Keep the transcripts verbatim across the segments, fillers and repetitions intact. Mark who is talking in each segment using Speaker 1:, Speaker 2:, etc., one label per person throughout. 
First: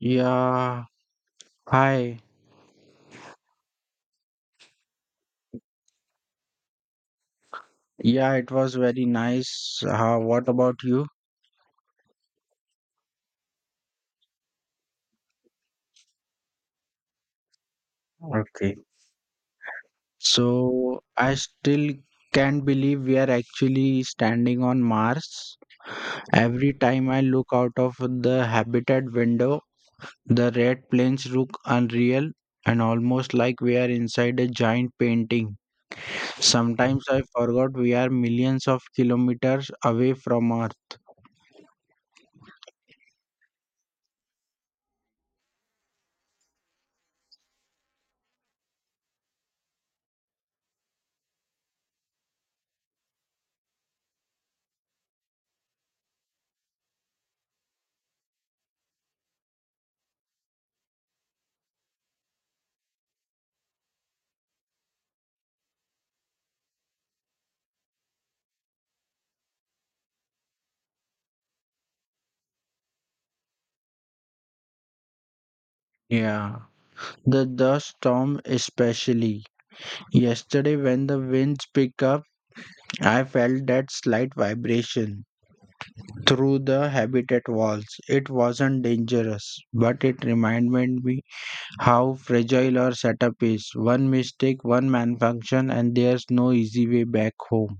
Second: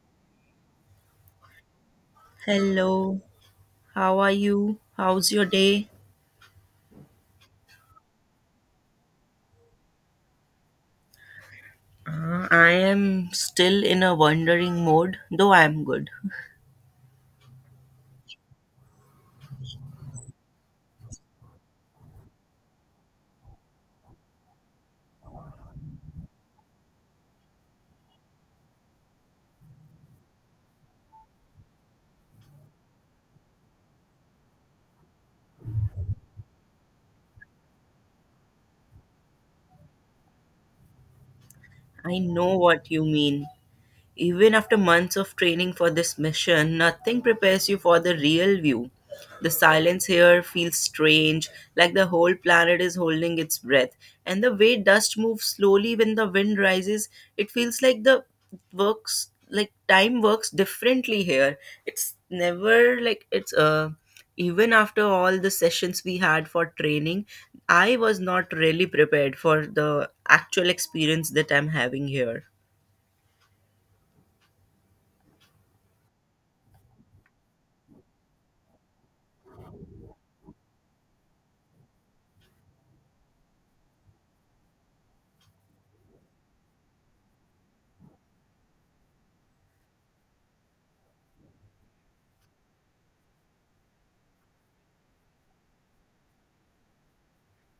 Speaker 1: Yeah, hi.
Speaker 2: Hello, how are you? How's your day?
Speaker 1: Yeah, it was very nice. Uh, what about you?
Speaker 2: Uh, I am still in a wandering mode, though I am good.
Speaker 1: Okay. So, I still can't believe we are actually standing on Mars. Every time I look out of the habitat window, the red planes look unreal and almost like we are inside a giant painting. Sometimes I forgot we are millions of kilometers away from Earth.
Speaker 2: I know what you mean. Even after months of training for this mission, nothing prepares you for the real view. The silence here feels strange, like the whole planet is holding its breath. And the way dust moves slowly when the wind rises, it feels like the works like time works differently here. It's never like it's uh Even after all the sessions we had for training, I was not really prepared for the actual experience that I'm having here.
Speaker 1: Yeah. The dust storm, especially. Yesterday, when the winds picked up, I felt that slight vibration through the habitat walls. It wasn't dangerous, but it reminded me how fragile our setup is. One mistake, one malfunction, and there's no easy way back home.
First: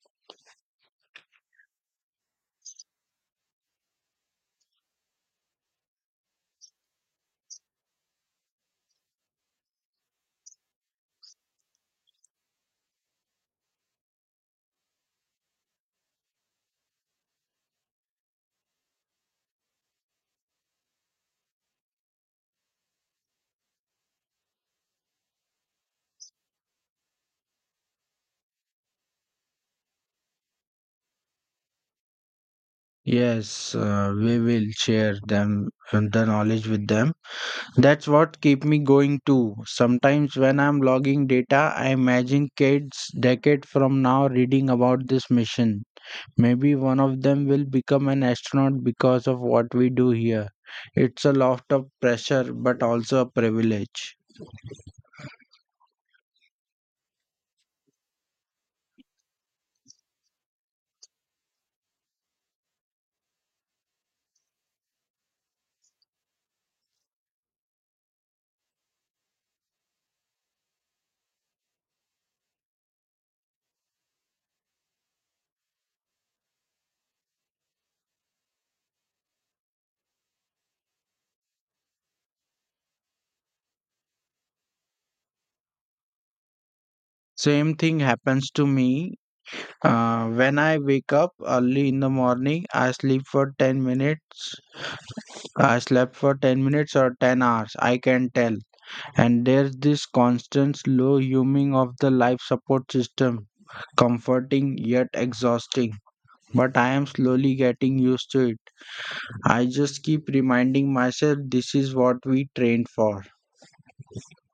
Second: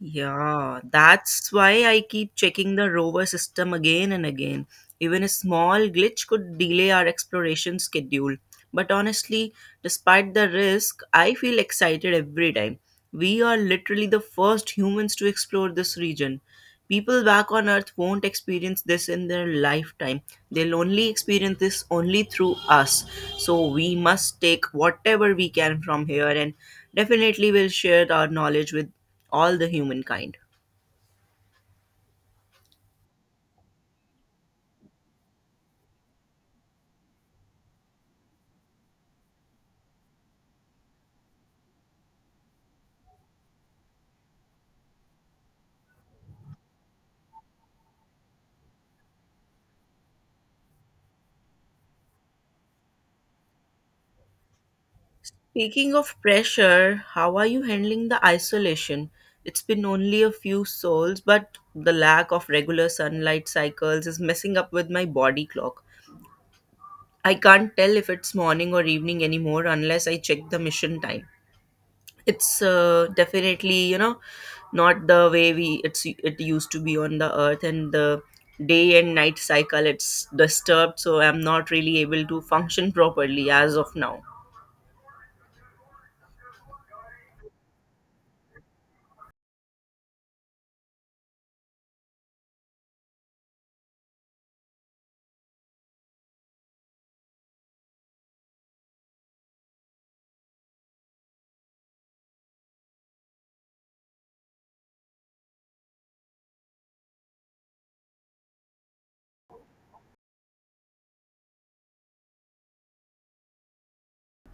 Speaker 2: Yeah, that's why I keep checking the rover system again and again. Even a small glitch could delay our exploration schedule. But honestly, despite the risk, I feel excited every time. We are literally the first humans to explore this region. People back on Earth won't experience this in their lifetime. They'll only experience this only through us. So we must take whatever we can from here, and definitely we'll share our knowledge with all the humankind.
Speaker 1: Yes, uh, we will share them the knowledge with them. That's what keep me going too. Sometimes when I'm logging data, I imagine kids decade from now reading about this mission. Maybe one of them will become an astronaut because of what we do here. It's a lot of pressure, but also a privilege.
Speaker 2: Speaking of pressure, how are you handling the isolation? It's been only a few souls, but the lack of regular sunlight cycles is messing up with my body clock. I can't tell if it's morning or evening anymore unless I check the mission time. It's uh, definitely, you know, not the way we it's it used to be on the earth, and the day and night cycle it's disturbed, so I'm not really able to function properly as of now.
Speaker 1: Same thing happens to me. Uh, when I wake up early in the morning, I sleep for ten minutes. I slept for ten minutes or ten hours, I can tell. And there's this constant slow humming of the life support system, comforting yet exhausting. But I am slowly getting used to it. I just keep reminding myself this is what we trained for.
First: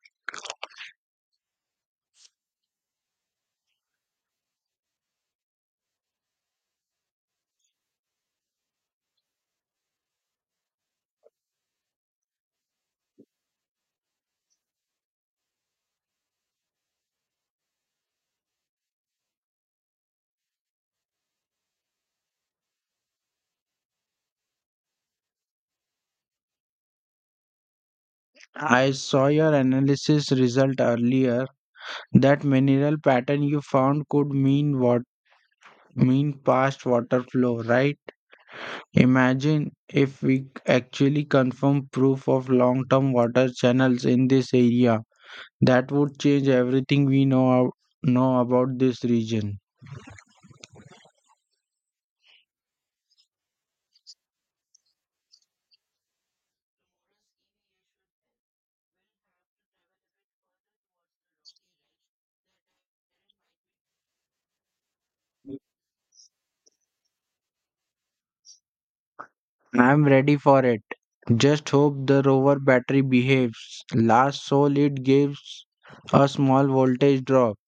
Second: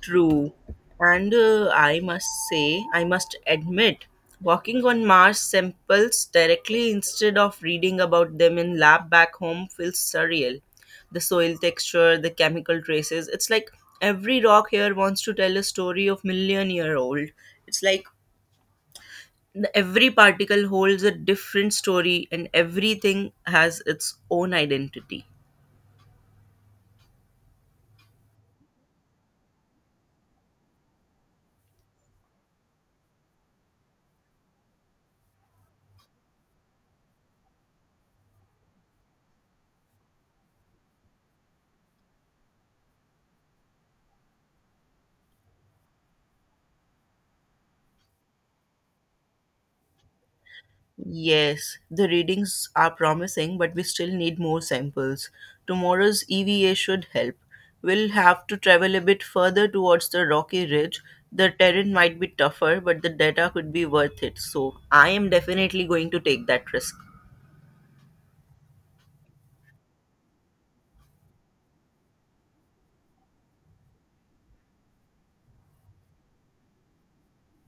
Speaker 2: True. And uh, I must say, I must admit, walking on Mars samples directly instead of reading about them in lab back home feels surreal. The soil texture, the chemical traces, it's like every rock here wants to tell a story of million year old. It's like the- every particle holds a different story and everything has its own identity.
Speaker 1: I saw your analysis result earlier. That mineral pattern you found could mean what mean past water flow, right? Imagine if we actually confirm proof of long-term water channels in this area. That would change everything we know know about this region.
Speaker 2: Yes, the readings are promising, but we still need more samples. Tomorrow's E V A should help. We'll have to travel a bit further towards the rocky ridge. The terrain might be tougher, but the data could be worth it, so I am definitely going to take that risk.
Speaker 1: I'm ready for it. Just hope the rover battery behaves. Last soul it gives a small voltage drop.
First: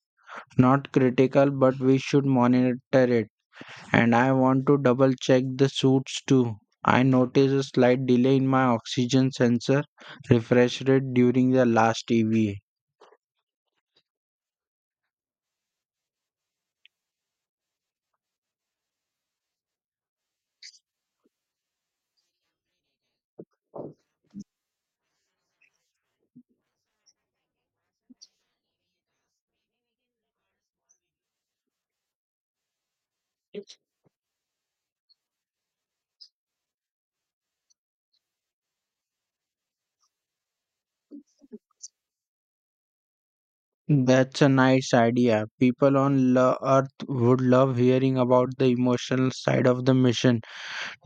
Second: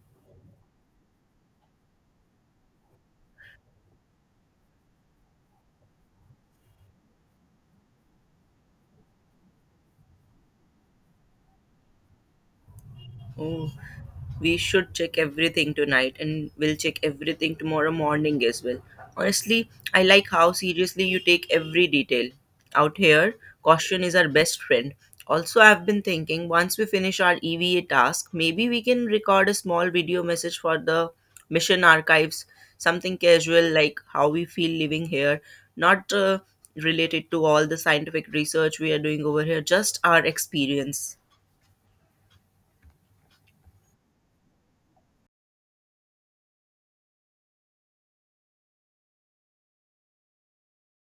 Speaker 1: Not critical, but we should monitor it. And I want to double check the suits too. I noticed a slight delay in my oxygen sensor refresh rate during the last E V A.
Speaker 2: Oh, we should check everything tonight, and we'll check everything tomorrow morning as well. Honestly, I like how seriously you take every detail. Out here, caution is our best friend. Also, I've been thinking once we finish our E V A task, maybe we can record a small video message for the mission archives, something casual like how we feel living here, not uh, related to all the scientific research we are doing over here, just our experience.
Speaker 1: That's a nice idea. People on lo- Earth would love hearing about the emotional side of the mission,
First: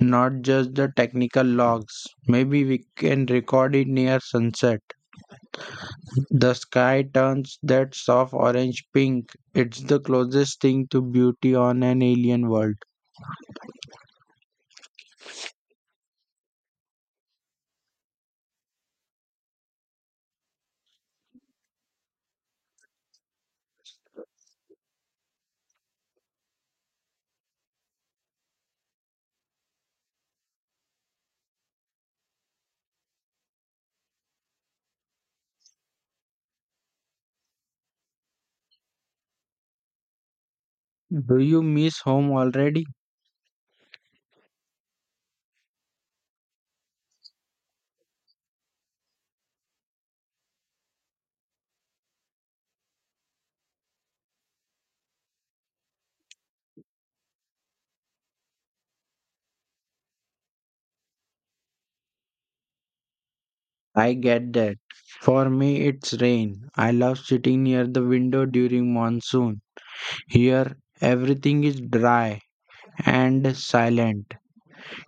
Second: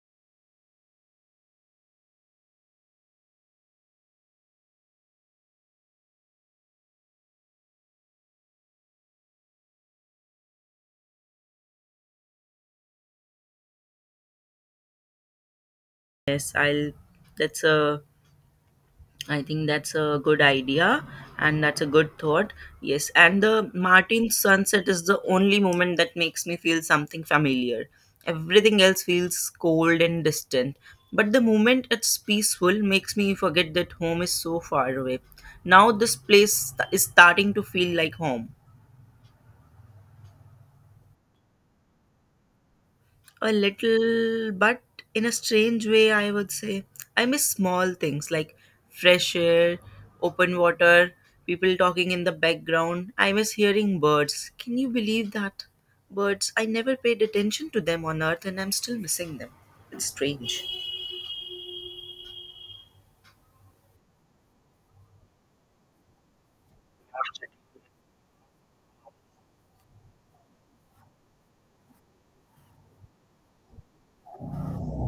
Speaker 1: not just the technical logs. Maybe we can record it near sunset. The sky turns that soft orange pink. It's the closest thing to beauty on an alien world.
Speaker 2: Yes, I'll that's a I think that's a good idea, and that's a good thought. Yes, and the Martin sunset is the only moment that makes me feel something familiar. Everything else feels cold and distant. But the moment it's peaceful makes me forget that home is so far away. Now this place st- is starting to feel like home.
Speaker 1: Do you miss home already?
Speaker 2: A little, but in a strange way, I would say. I miss small things like fresh air, open water, people talking in the background. I miss hearing birds. Can you believe that? Birds, I never paid attention to them on earth, and I'm still missing them. It's strange.
Speaker 1: I get that. For me, it's rain. I love sitting near the window during monsoon. Here, everything is dry and silent.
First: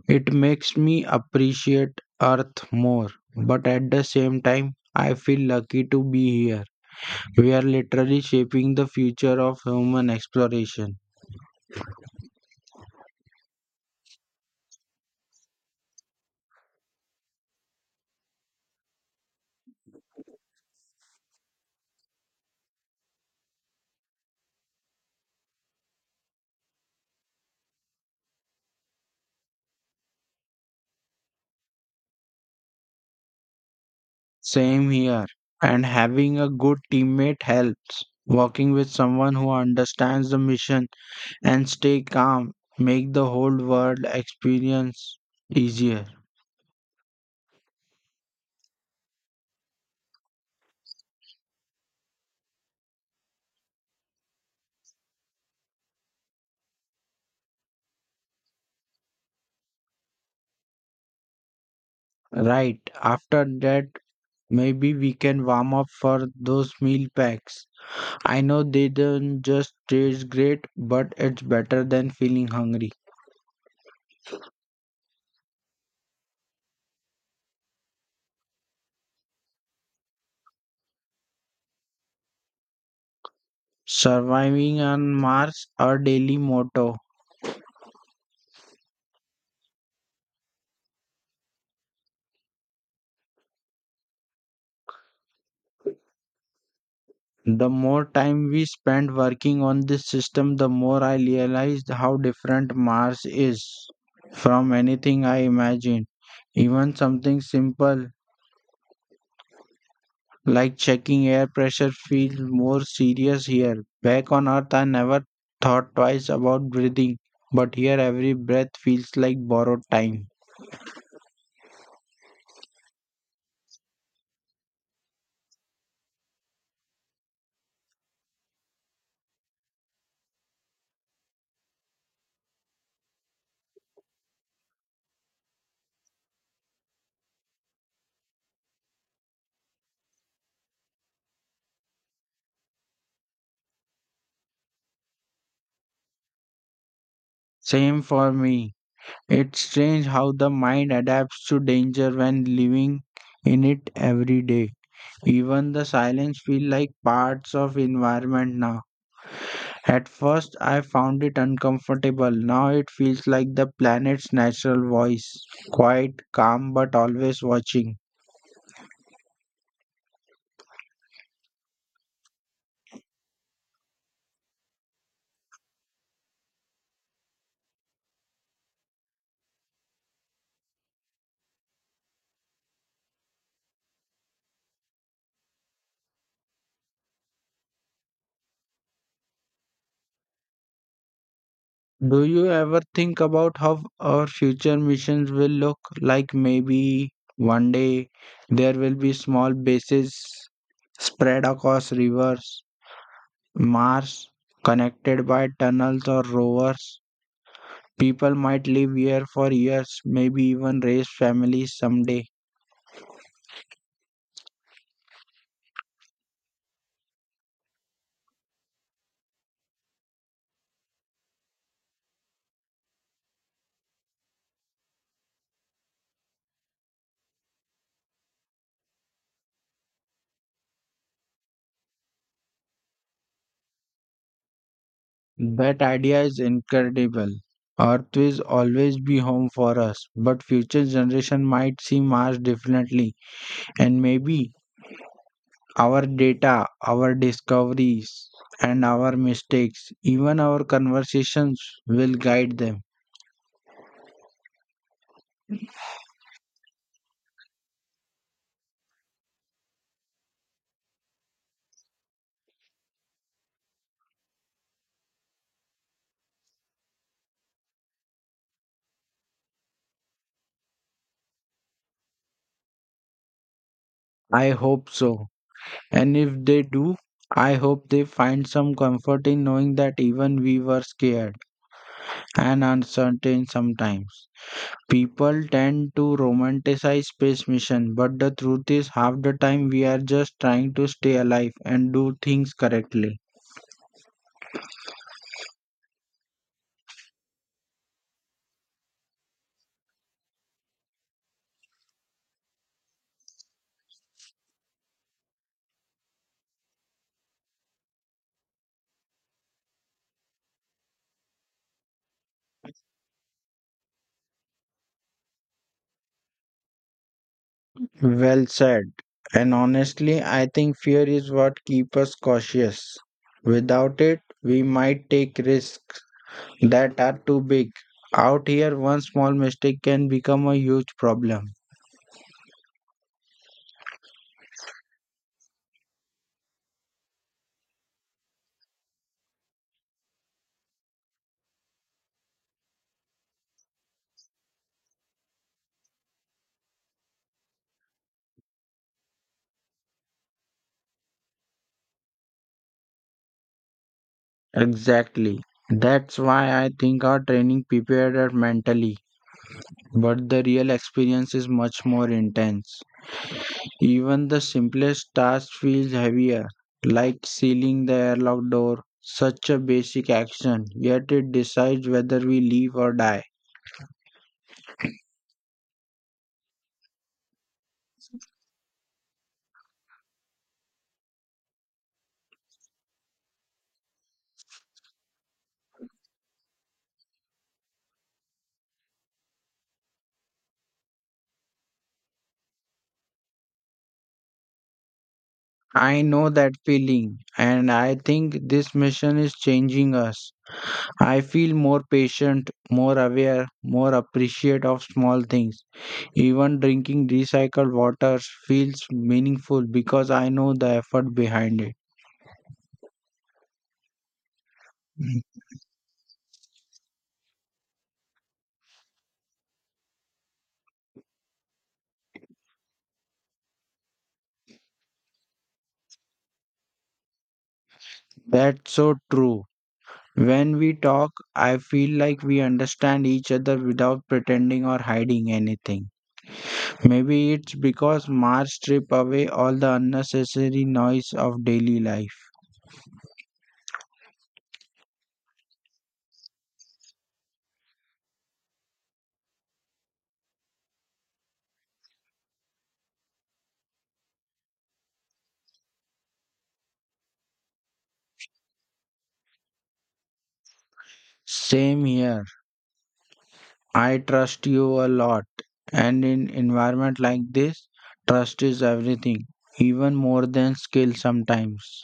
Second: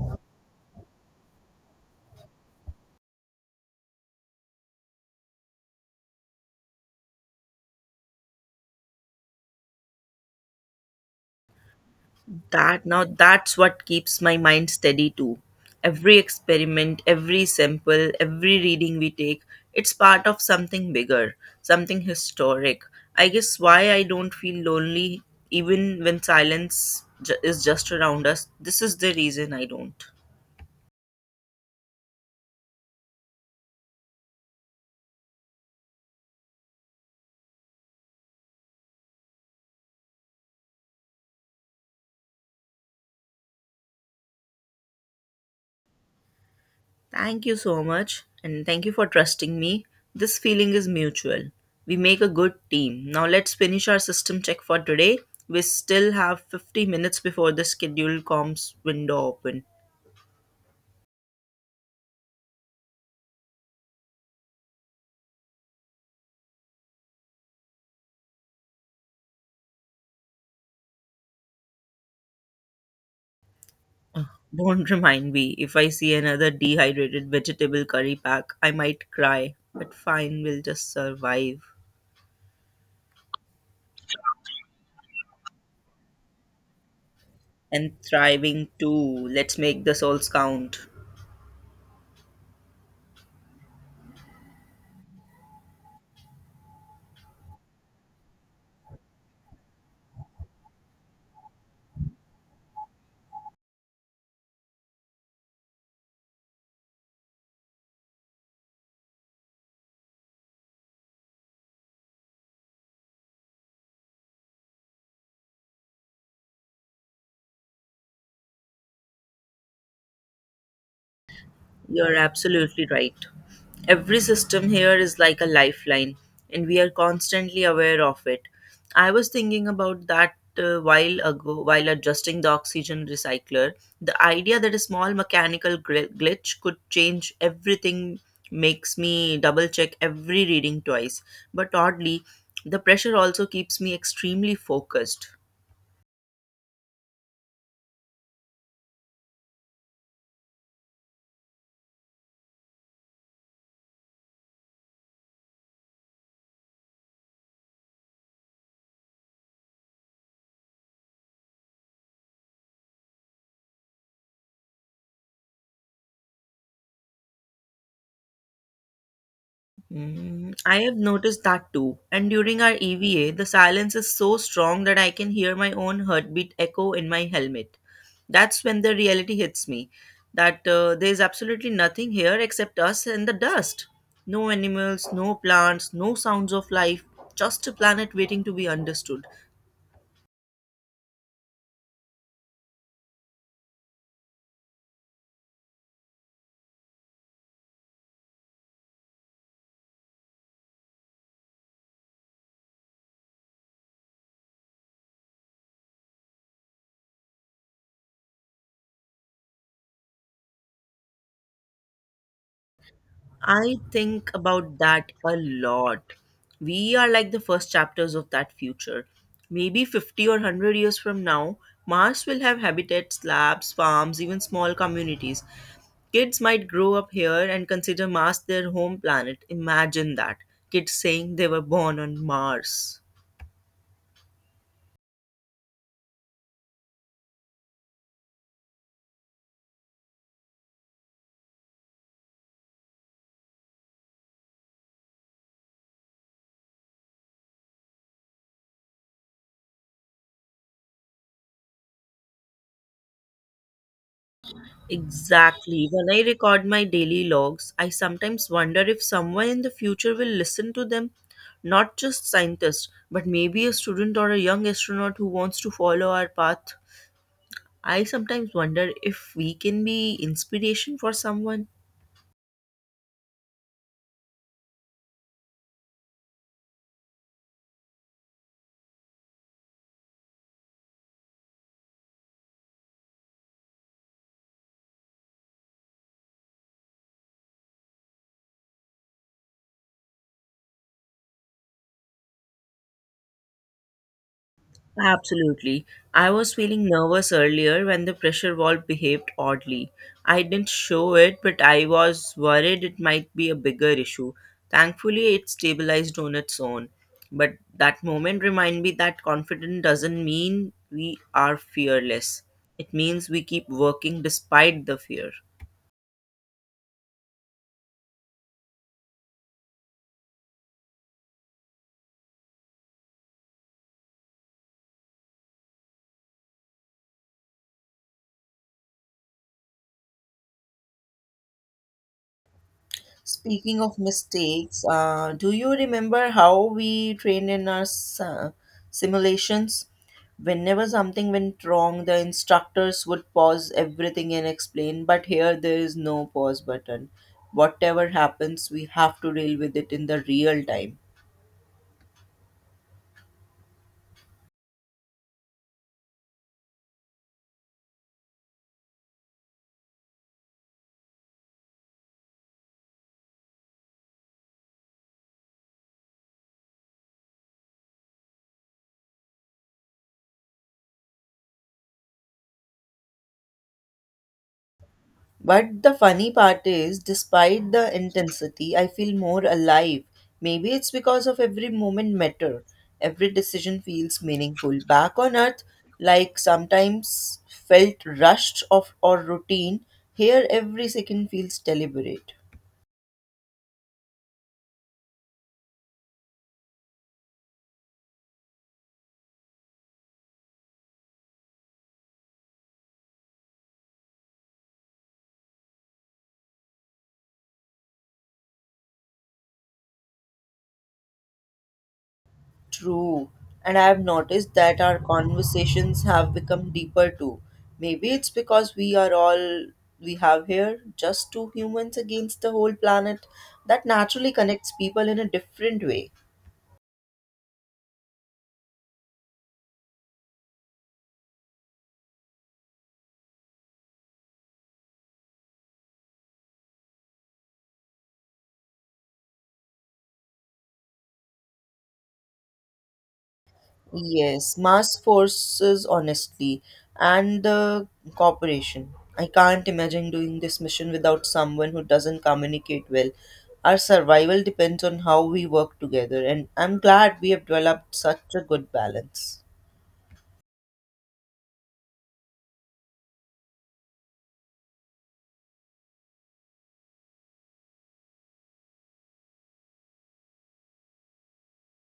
Speaker 1: It makes me appreciate Earth more, but at the same time, I feel lucky to be here. We are literally shaping the future of human exploration.
Speaker 2: That now, that's what keeps my mind steady too. Every experiment, every sample, every reading we take, it's part of something bigger, something historic. I guess why I don't feel lonely even when silence ju- is just around us, this is the reason I don't.
Speaker 1: Same here. And having a good teammate helps. Working with someone who understands the mission and stay calm make the whole world experience easier.
Speaker 2: Thank you so much, and thank you for trusting me. This feeling is mutual. We make a good team. Now let's finish our system check for today. We still have fifty minutes before the scheduled comms window open.
Speaker 1: Right. After that, maybe we can warm up for those meal packs. I know they don't just taste great, but it's better than feeling hungry.
Speaker 2: Don't remind me, if I see another dehydrated vegetable curry pack, I might cry. But fine, we'll just survive.
Speaker 1: Surviving on Mars, our daily motto.
Speaker 2: And thriving too. Let's make the souls count.
Speaker 1: The more time we spend working on this system, the more I realized how different Mars is from anything I imagined. Even something simple like checking air pressure feels more serious here. Back on Earth, I never thought twice about breathing, but here every breath feels like borrowed time.
Speaker 2: You're absolutely right. Every system here is like a lifeline, and we are constantly aware of it. I was thinking about that uh, while ago, while adjusting the oxygen recycler. The idea that a small mechanical gl- glitch could change everything makes me double check every reading twice. But oddly, the pressure also keeps me extremely focused.
Speaker 1: Same for me. It's strange how the mind adapts to danger when living in it every day. Even the silence feel like parts of environment now. At first I found it uncomfortable. Now it feels like the planet's natural voice. Quiet, calm but always watching.
Speaker 2: Mm, I have noticed that too. And during our E V A, the silence is so strong that I can hear my own heartbeat echo in my helmet. That's when the reality hits me that uh, there's absolutely nothing here except us and the dust. No animals, no plants, no sounds of life, just a planet waiting to be understood.
Speaker 1: Do you ever think about how our future missions will look like? Maybe one day there will be small bases spread across rivers, Mars, connected by tunnels or rovers. People might live here for years, maybe even raise families someday.
Speaker 2: I think about that a lot. We are like the first chapters of that future. Maybe fifty or one hundred years from now, Mars will have habitats, labs, farms, even small communities. Kids might grow up here and consider Mars their home planet. Imagine that. Kids saying they were born on Mars.
Speaker 1: That idea is incredible. Earth will always be home for us, but future generation might see Mars differently, and maybe our data, our discoveries, and our mistakes, even our conversations will guide them.
Speaker 2: Exactly. When I record my daily logs, I sometimes wonder if someone in the future will listen to them, not just scientists, but maybe a student or a young astronaut who wants to follow our path. I sometimes wonder if we can be inspiration for someone.
Speaker 1: I hope so. And if they do, I hope they find some comfort in knowing that even we were scared and uncertain sometimes. People tend to romanticize space mission, but the truth is, half the time we are just trying to stay alive and do things correctly.
Speaker 2: Absolutely. I was feeling nervous earlier when the pressure valve behaved oddly. I didn't show it, but I was worried it might be a bigger issue. Thankfully, it stabilized on its own. But that moment reminded me that confident doesn't mean we are fearless. It means we keep working despite the fear.
Speaker 1: Well said. And honestly, I think fear is what keeps us cautious. Without it, we might take risks that are too big. Out here, one small mistake can become a huge problem.
Speaker 2: Speaking of mistakes, uh, do you remember how we trained in our s- uh, simulations? Whenever something went wrong, the instructors would pause everything and explain, but here there is no pause button. Whatever happens, we have to deal with it in the real time.
Speaker 1: Exactly. That's why I think our training prepared us mentally, but the real experience is much more intense. Even the simplest task feels heavier, like sealing the airlock door. Such a basic action, yet it decides whether we live or die.
Speaker 2: But the funny part is, despite the intensity, I feel more alive. Maybe it's because of every moment matter. Every decision feels meaningful. Back on earth, like sometimes felt rushed of or routine, here every second feels deliberate.
Speaker 1: I know that feeling, and I think this mission is changing us. I feel more patient, more aware, more appreciative of small things. Even drinking recycled water feels meaningful because I know the effort behind
Speaker 2: True. And I've noticed that our
Speaker 1: it.
Speaker 2: conversations have become deeper too. Maybe it's because we are all we have here, just two humans against the whole planet. That naturally connects people in a different way.
Speaker 1: That's so true. When we talk, I feel like we understand each other without pretending or hiding anything. Maybe it's because Mars strip away all the unnecessary noise of daily life.
Speaker 2: Yes, mass forces, honestly, and the cooperation. I can't imagine doing this mission without someone who doesn't communicate well. Our survival depends on how we work together, and I'm glad we have developed such a good balance.
Speaker 1: Same here. I trust you a lot. And in environment like this, trust is everything, even more than skill sometimes.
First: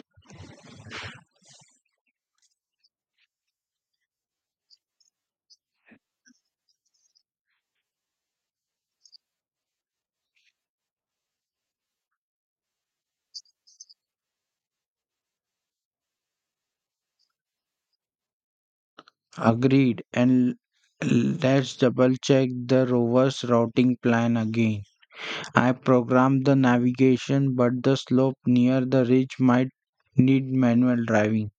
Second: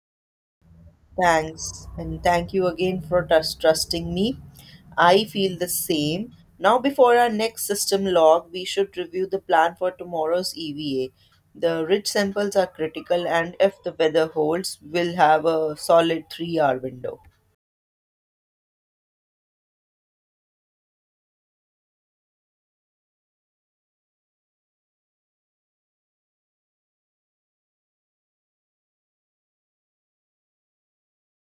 Speaker 2: Thanks, and thank you again for trust- trusting me. I feel the same. Now, before our next system log, we should review the plan for tomorrow's E V A. The rich samples are critical, and if the weather holds, we'll have a solid three hour window.
Speaker 1: Agreed. And l- let's double check the rover's routing plan again. I programmed the navigation, but the slope near the ridge might need manual driving,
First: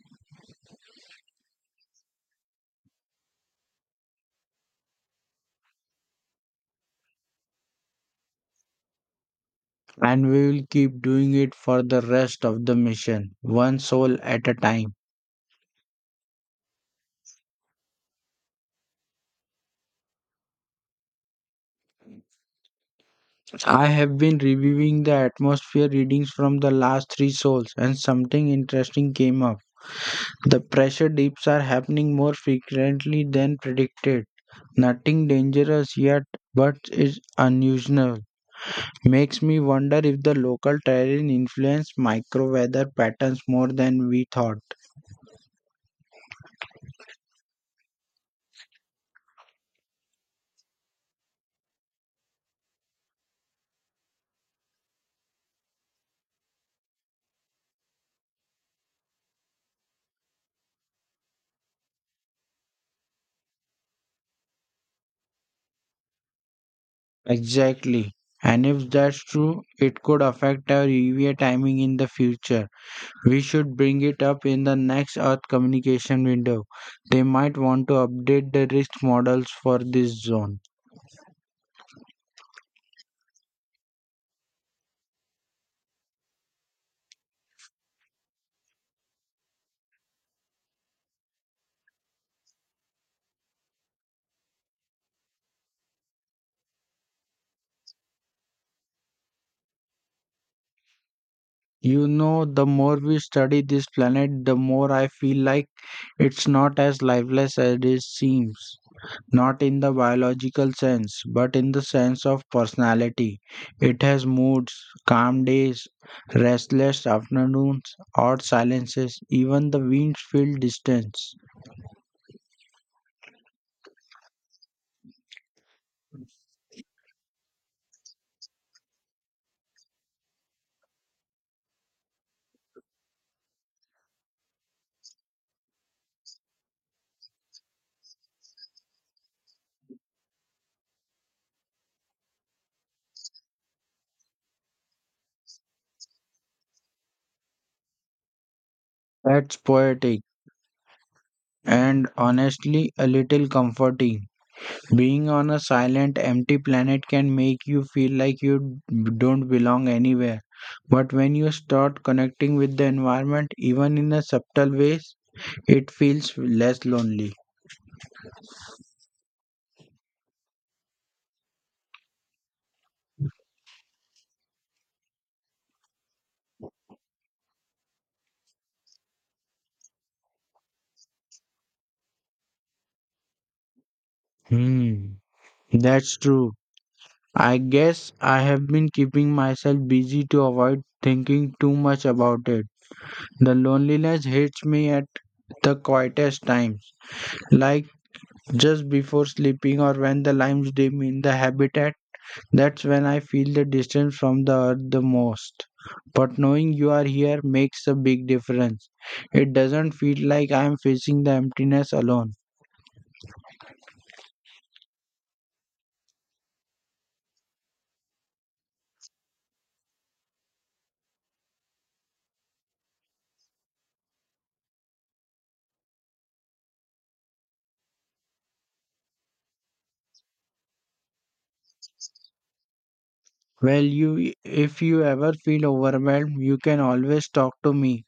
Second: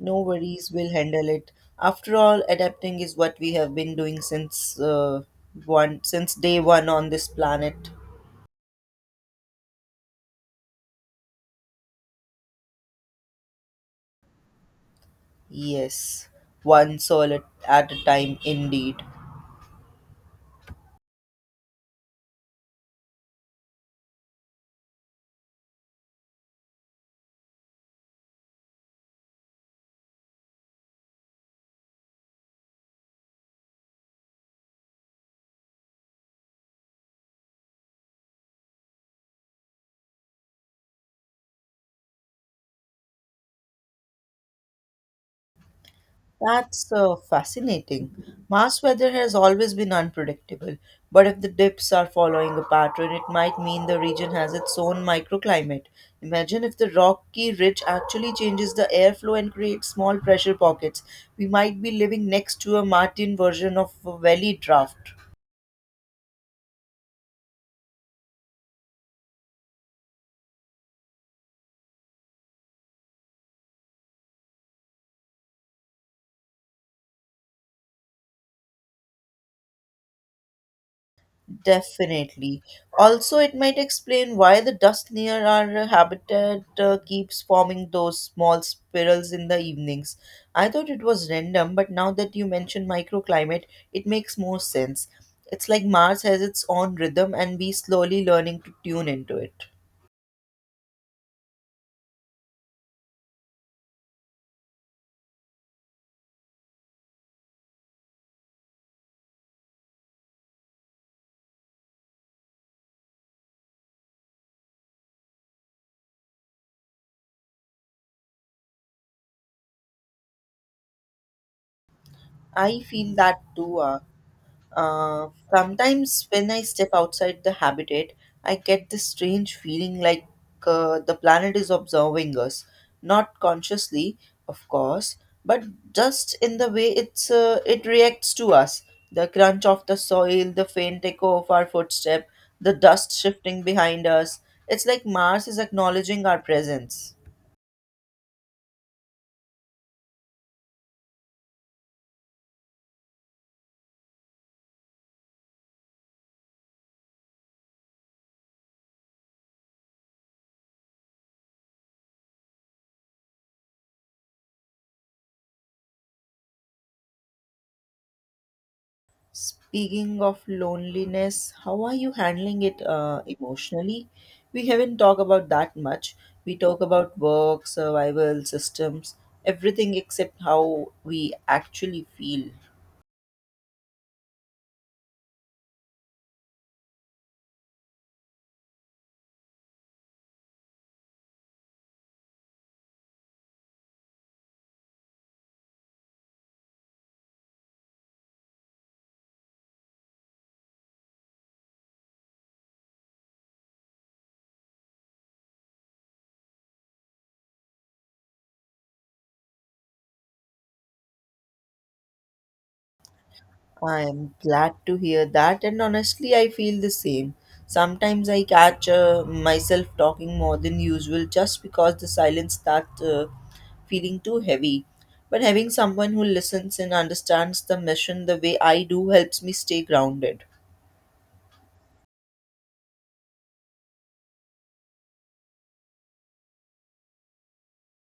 Speaker 2: No worries, we'll handle it. After all, adapting is what we have been doing since uh, one since day one on this planet.
Speaker 1: and we will keep doing it for the rest of the mission, one soul at a time.
Speaker 2: Yes, one soul at at a time, indeed.
Speaker 1: I have been reviewing the atmosphere readings from the last three souls, and something interesting came up. The pressure dips are happening more frequently than predicted. Nothing dangerous yet, but it's unusual. Makes me wonder if the local terrain influenced microweather patterns more than we thought.
Speaker 2: That's uh, fascinating. Mars weather has always been unpredictable, but if the dips are following a pattern, it might mean the region has its own microclimate. Imagine if the rocky ridge actually changes the airflow and creates small pressure pockets. We might be living next to a Martian version of a valley draft.
Speaker 1: Exactly. And if that's true, it could affect our U V A timing in the future. We should bring it up in the next Earth communication window. They might want to update the risk models for this zone.
Speaker 2: Definitely. Also, it might explain why the dust near our habitat uh, keeps forming those small spirals in the evenings. I thought it was random, but now that you mention microclimate, it makes more sense. It's like Mars has its own rhythm, and we slowly learning to tune into it.
Speaker 1: You know, the more we study this planet, the more I feel like it's not as lifeless as it seems, not in the biological sense, but in the sense of personality. It has moods, calm days, restless afternoons, odd silences, even the winds feel distance.
Speaker 2: I feel that too. Uh, uh, sometimes when I step outside the habitat, I get this strange feeling like uh, the planet is observing us, not consciously, of course, but just in the way it's uh, it reacts to us. The crunch of the soil, the faint echo of our footstep, the dust shifting behind us. It's like Mars is acknowledging our presence.
Speaker 1: That's poetic and honestly a little comforting. Being on a silent, empty planet can make you feel like you don't belong anywhere. But when you start connecting with the environment, even in a subtle ways, it feels less lonely.
Speaker 2: Speaking of loneliness, how are you handling it uh, emotionally? We haven't talked about that much. We talk about work, survival, systems, everything except how we actually feel.
Speaker 1: Hmm. That's true. I guess I have been keeping myself busy to avoid thinking too much about it. The loneliness hits me at the quietest times, like just before sleeping or when the lights dim in the habitat. That's when I feel the distance from the earth the most. But knowing you are here makes a big difference. It doesn't feel like I am facing the emptiness alone.
Speaker 2: I am glad to hear that, and honestly, I feel the same. Sometimes I catch uh, myself talking more than usual just because the silence starts uh, feeling too heavy. But having someone who listens and understands the mission the way I do helps me stay grounded.
Speaker 1: Well, you if you ever feel overwhelmed, you can always talk to me.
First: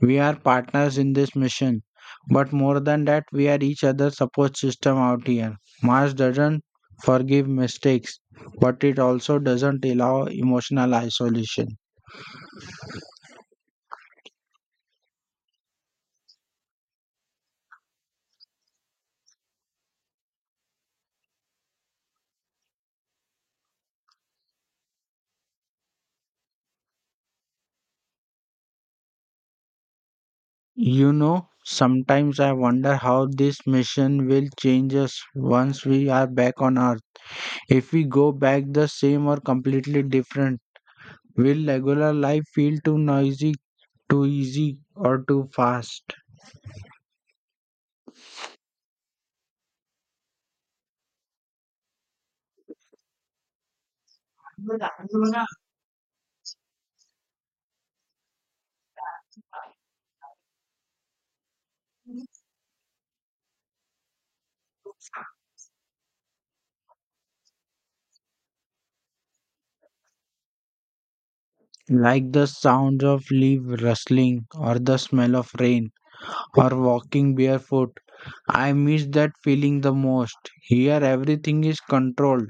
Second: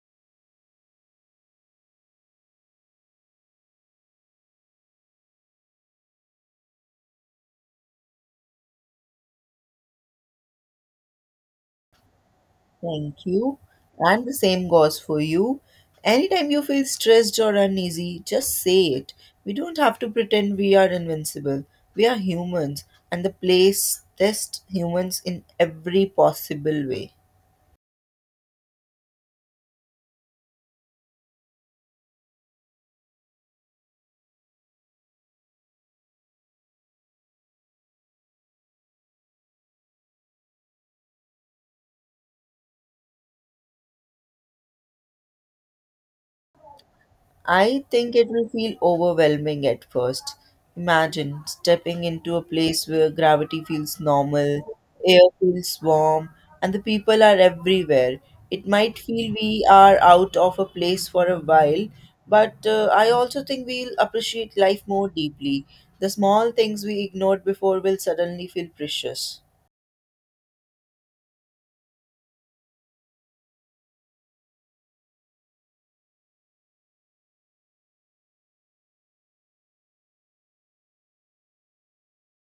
Speaker 1: We are partners in this mission, but more than that, we are each other's support system out here. Mars doesn't forgive mistakes, but it also doesn't allow emotional isolation.
Speaker 2: Thank you. And the same goes for you. Anytime you feel stressed or uneasy, just say it. We don't have to pretend we are invincible. We are humans, and the place tests humans in every possible way.
Speaker 1: You know, sometimes I wonder how this mission will change us once we are back on Earth. If we go back the same or completely different, will regular life feel too noisy, too easy, or too fast?
Speaker 2: I think it will feel overwhelming at first. Imagine stepping into a place where gravity feels normal, air feels warm, and the people are everywhere. It might feel we are out of a place for a while, but uh, I also think we'll appreciate life more deeply. The small things we ignored before will suddenly feel precious.
Speaker 1: Like the sound of leaves rustling or the smell of rain or walking barefoot. I miss that feeling the most. Here everything is controlled:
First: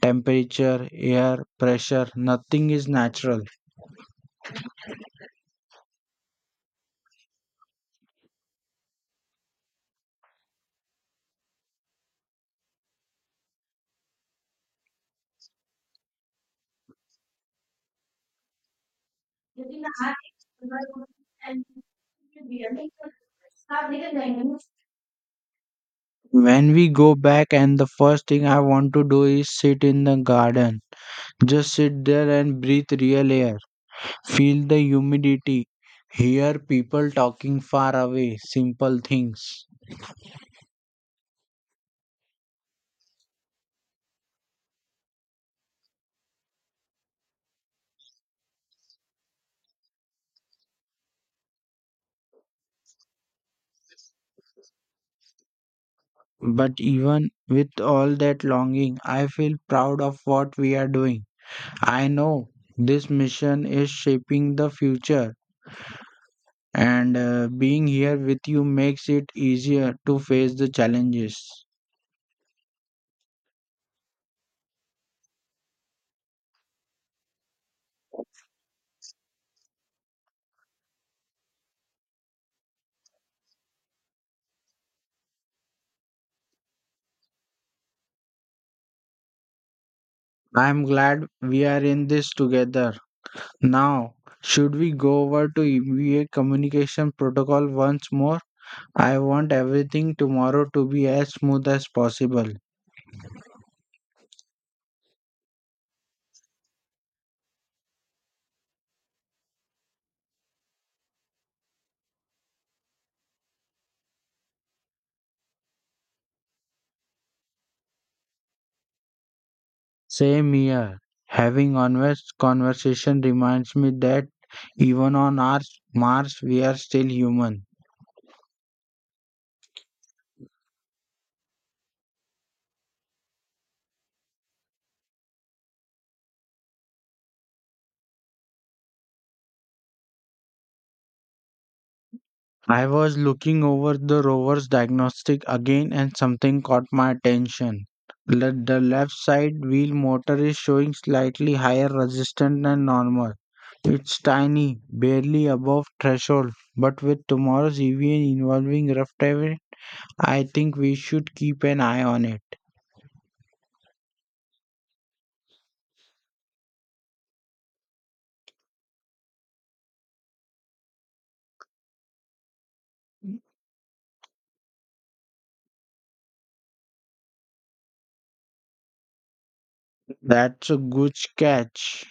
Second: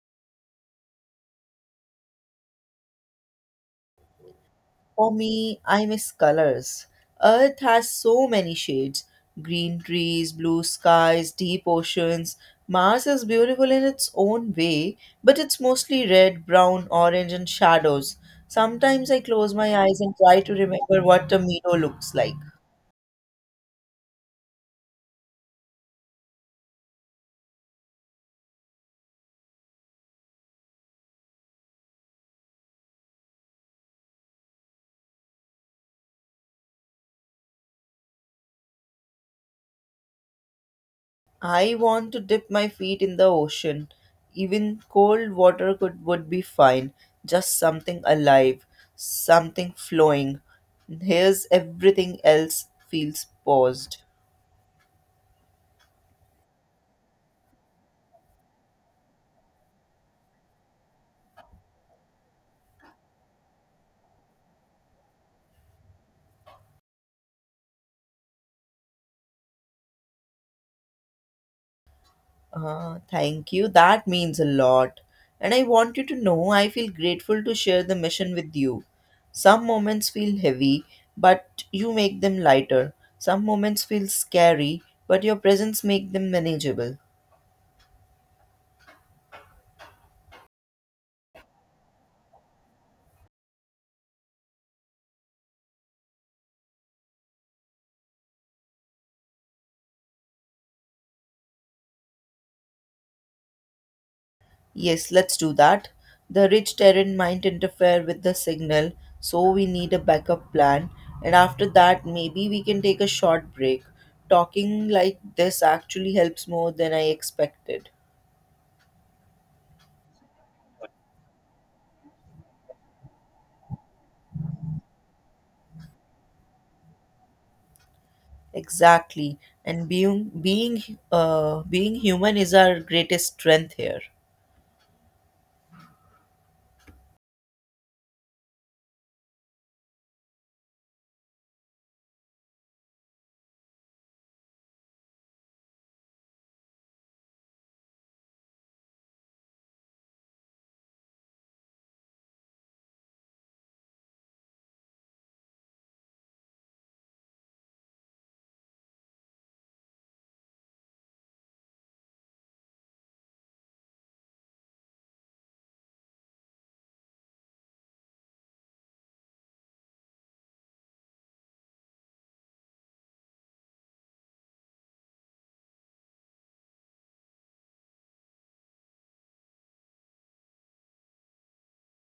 Speaker 1: temperature, air, pressure, nothing is natural.
Speaker 2: For me, I miss colors. Earth has so many shades: green trees, blue skies, deep oceans. Mars is beautiful in its own way, but it's mostly red, brown, orange, and shadows. Sometimes I close my eyes and try to remember what a meadow looks like.
Speaker 1: When we go back, and the first thing I want to do is sit in the garden. Just sit there and breathe real air. Feel the humidity. Hear people talking far away, simple things.
Speaker 2: I want to dip my feet in the ocean. Even cold water could would be fine. Just something alive, something flowing. Here's everything else feels paused.
Speaker 1: But even with all that longing, I feel proud of what we are doing. I know this mission is shaping the future, and uh, being here with you makes it easier to face the challenges.
Speaker 2: Ah, thank you. That means a lot. And I want you to know I feel grateful to share the mission with you. Some moments feel heavy, but you make them lighter. Some moments feel scary, but your presence make them manageable.
Speaker 1: I am glad we are in this together. Now, should we go over to E B A communication protocol once more? I want everything tomorrow to be as smooth as possible.
Speaker 2: Yes, let's do that. The rich terrain might interfere with the signal, so we need a backup plan. And after that, maybe we can take a short break. Talking like this actually helps more than I expected.
Speaker 1: Same here. Having honest conversation reminds me that even on our Mars, we are still human.
Speaker 2: Exactly. And being being uh, being human is our greatest strength here.
Speaker 1: I was looking over the rover's diagnostic again and something caught my attention. Le- The left side wheel motor is showing slightly higher resistance than normal. It's tiny, barely above threshold, but with tomorrow's E V involving rough terrain, I think we should keep an eye on it. That's a good catch.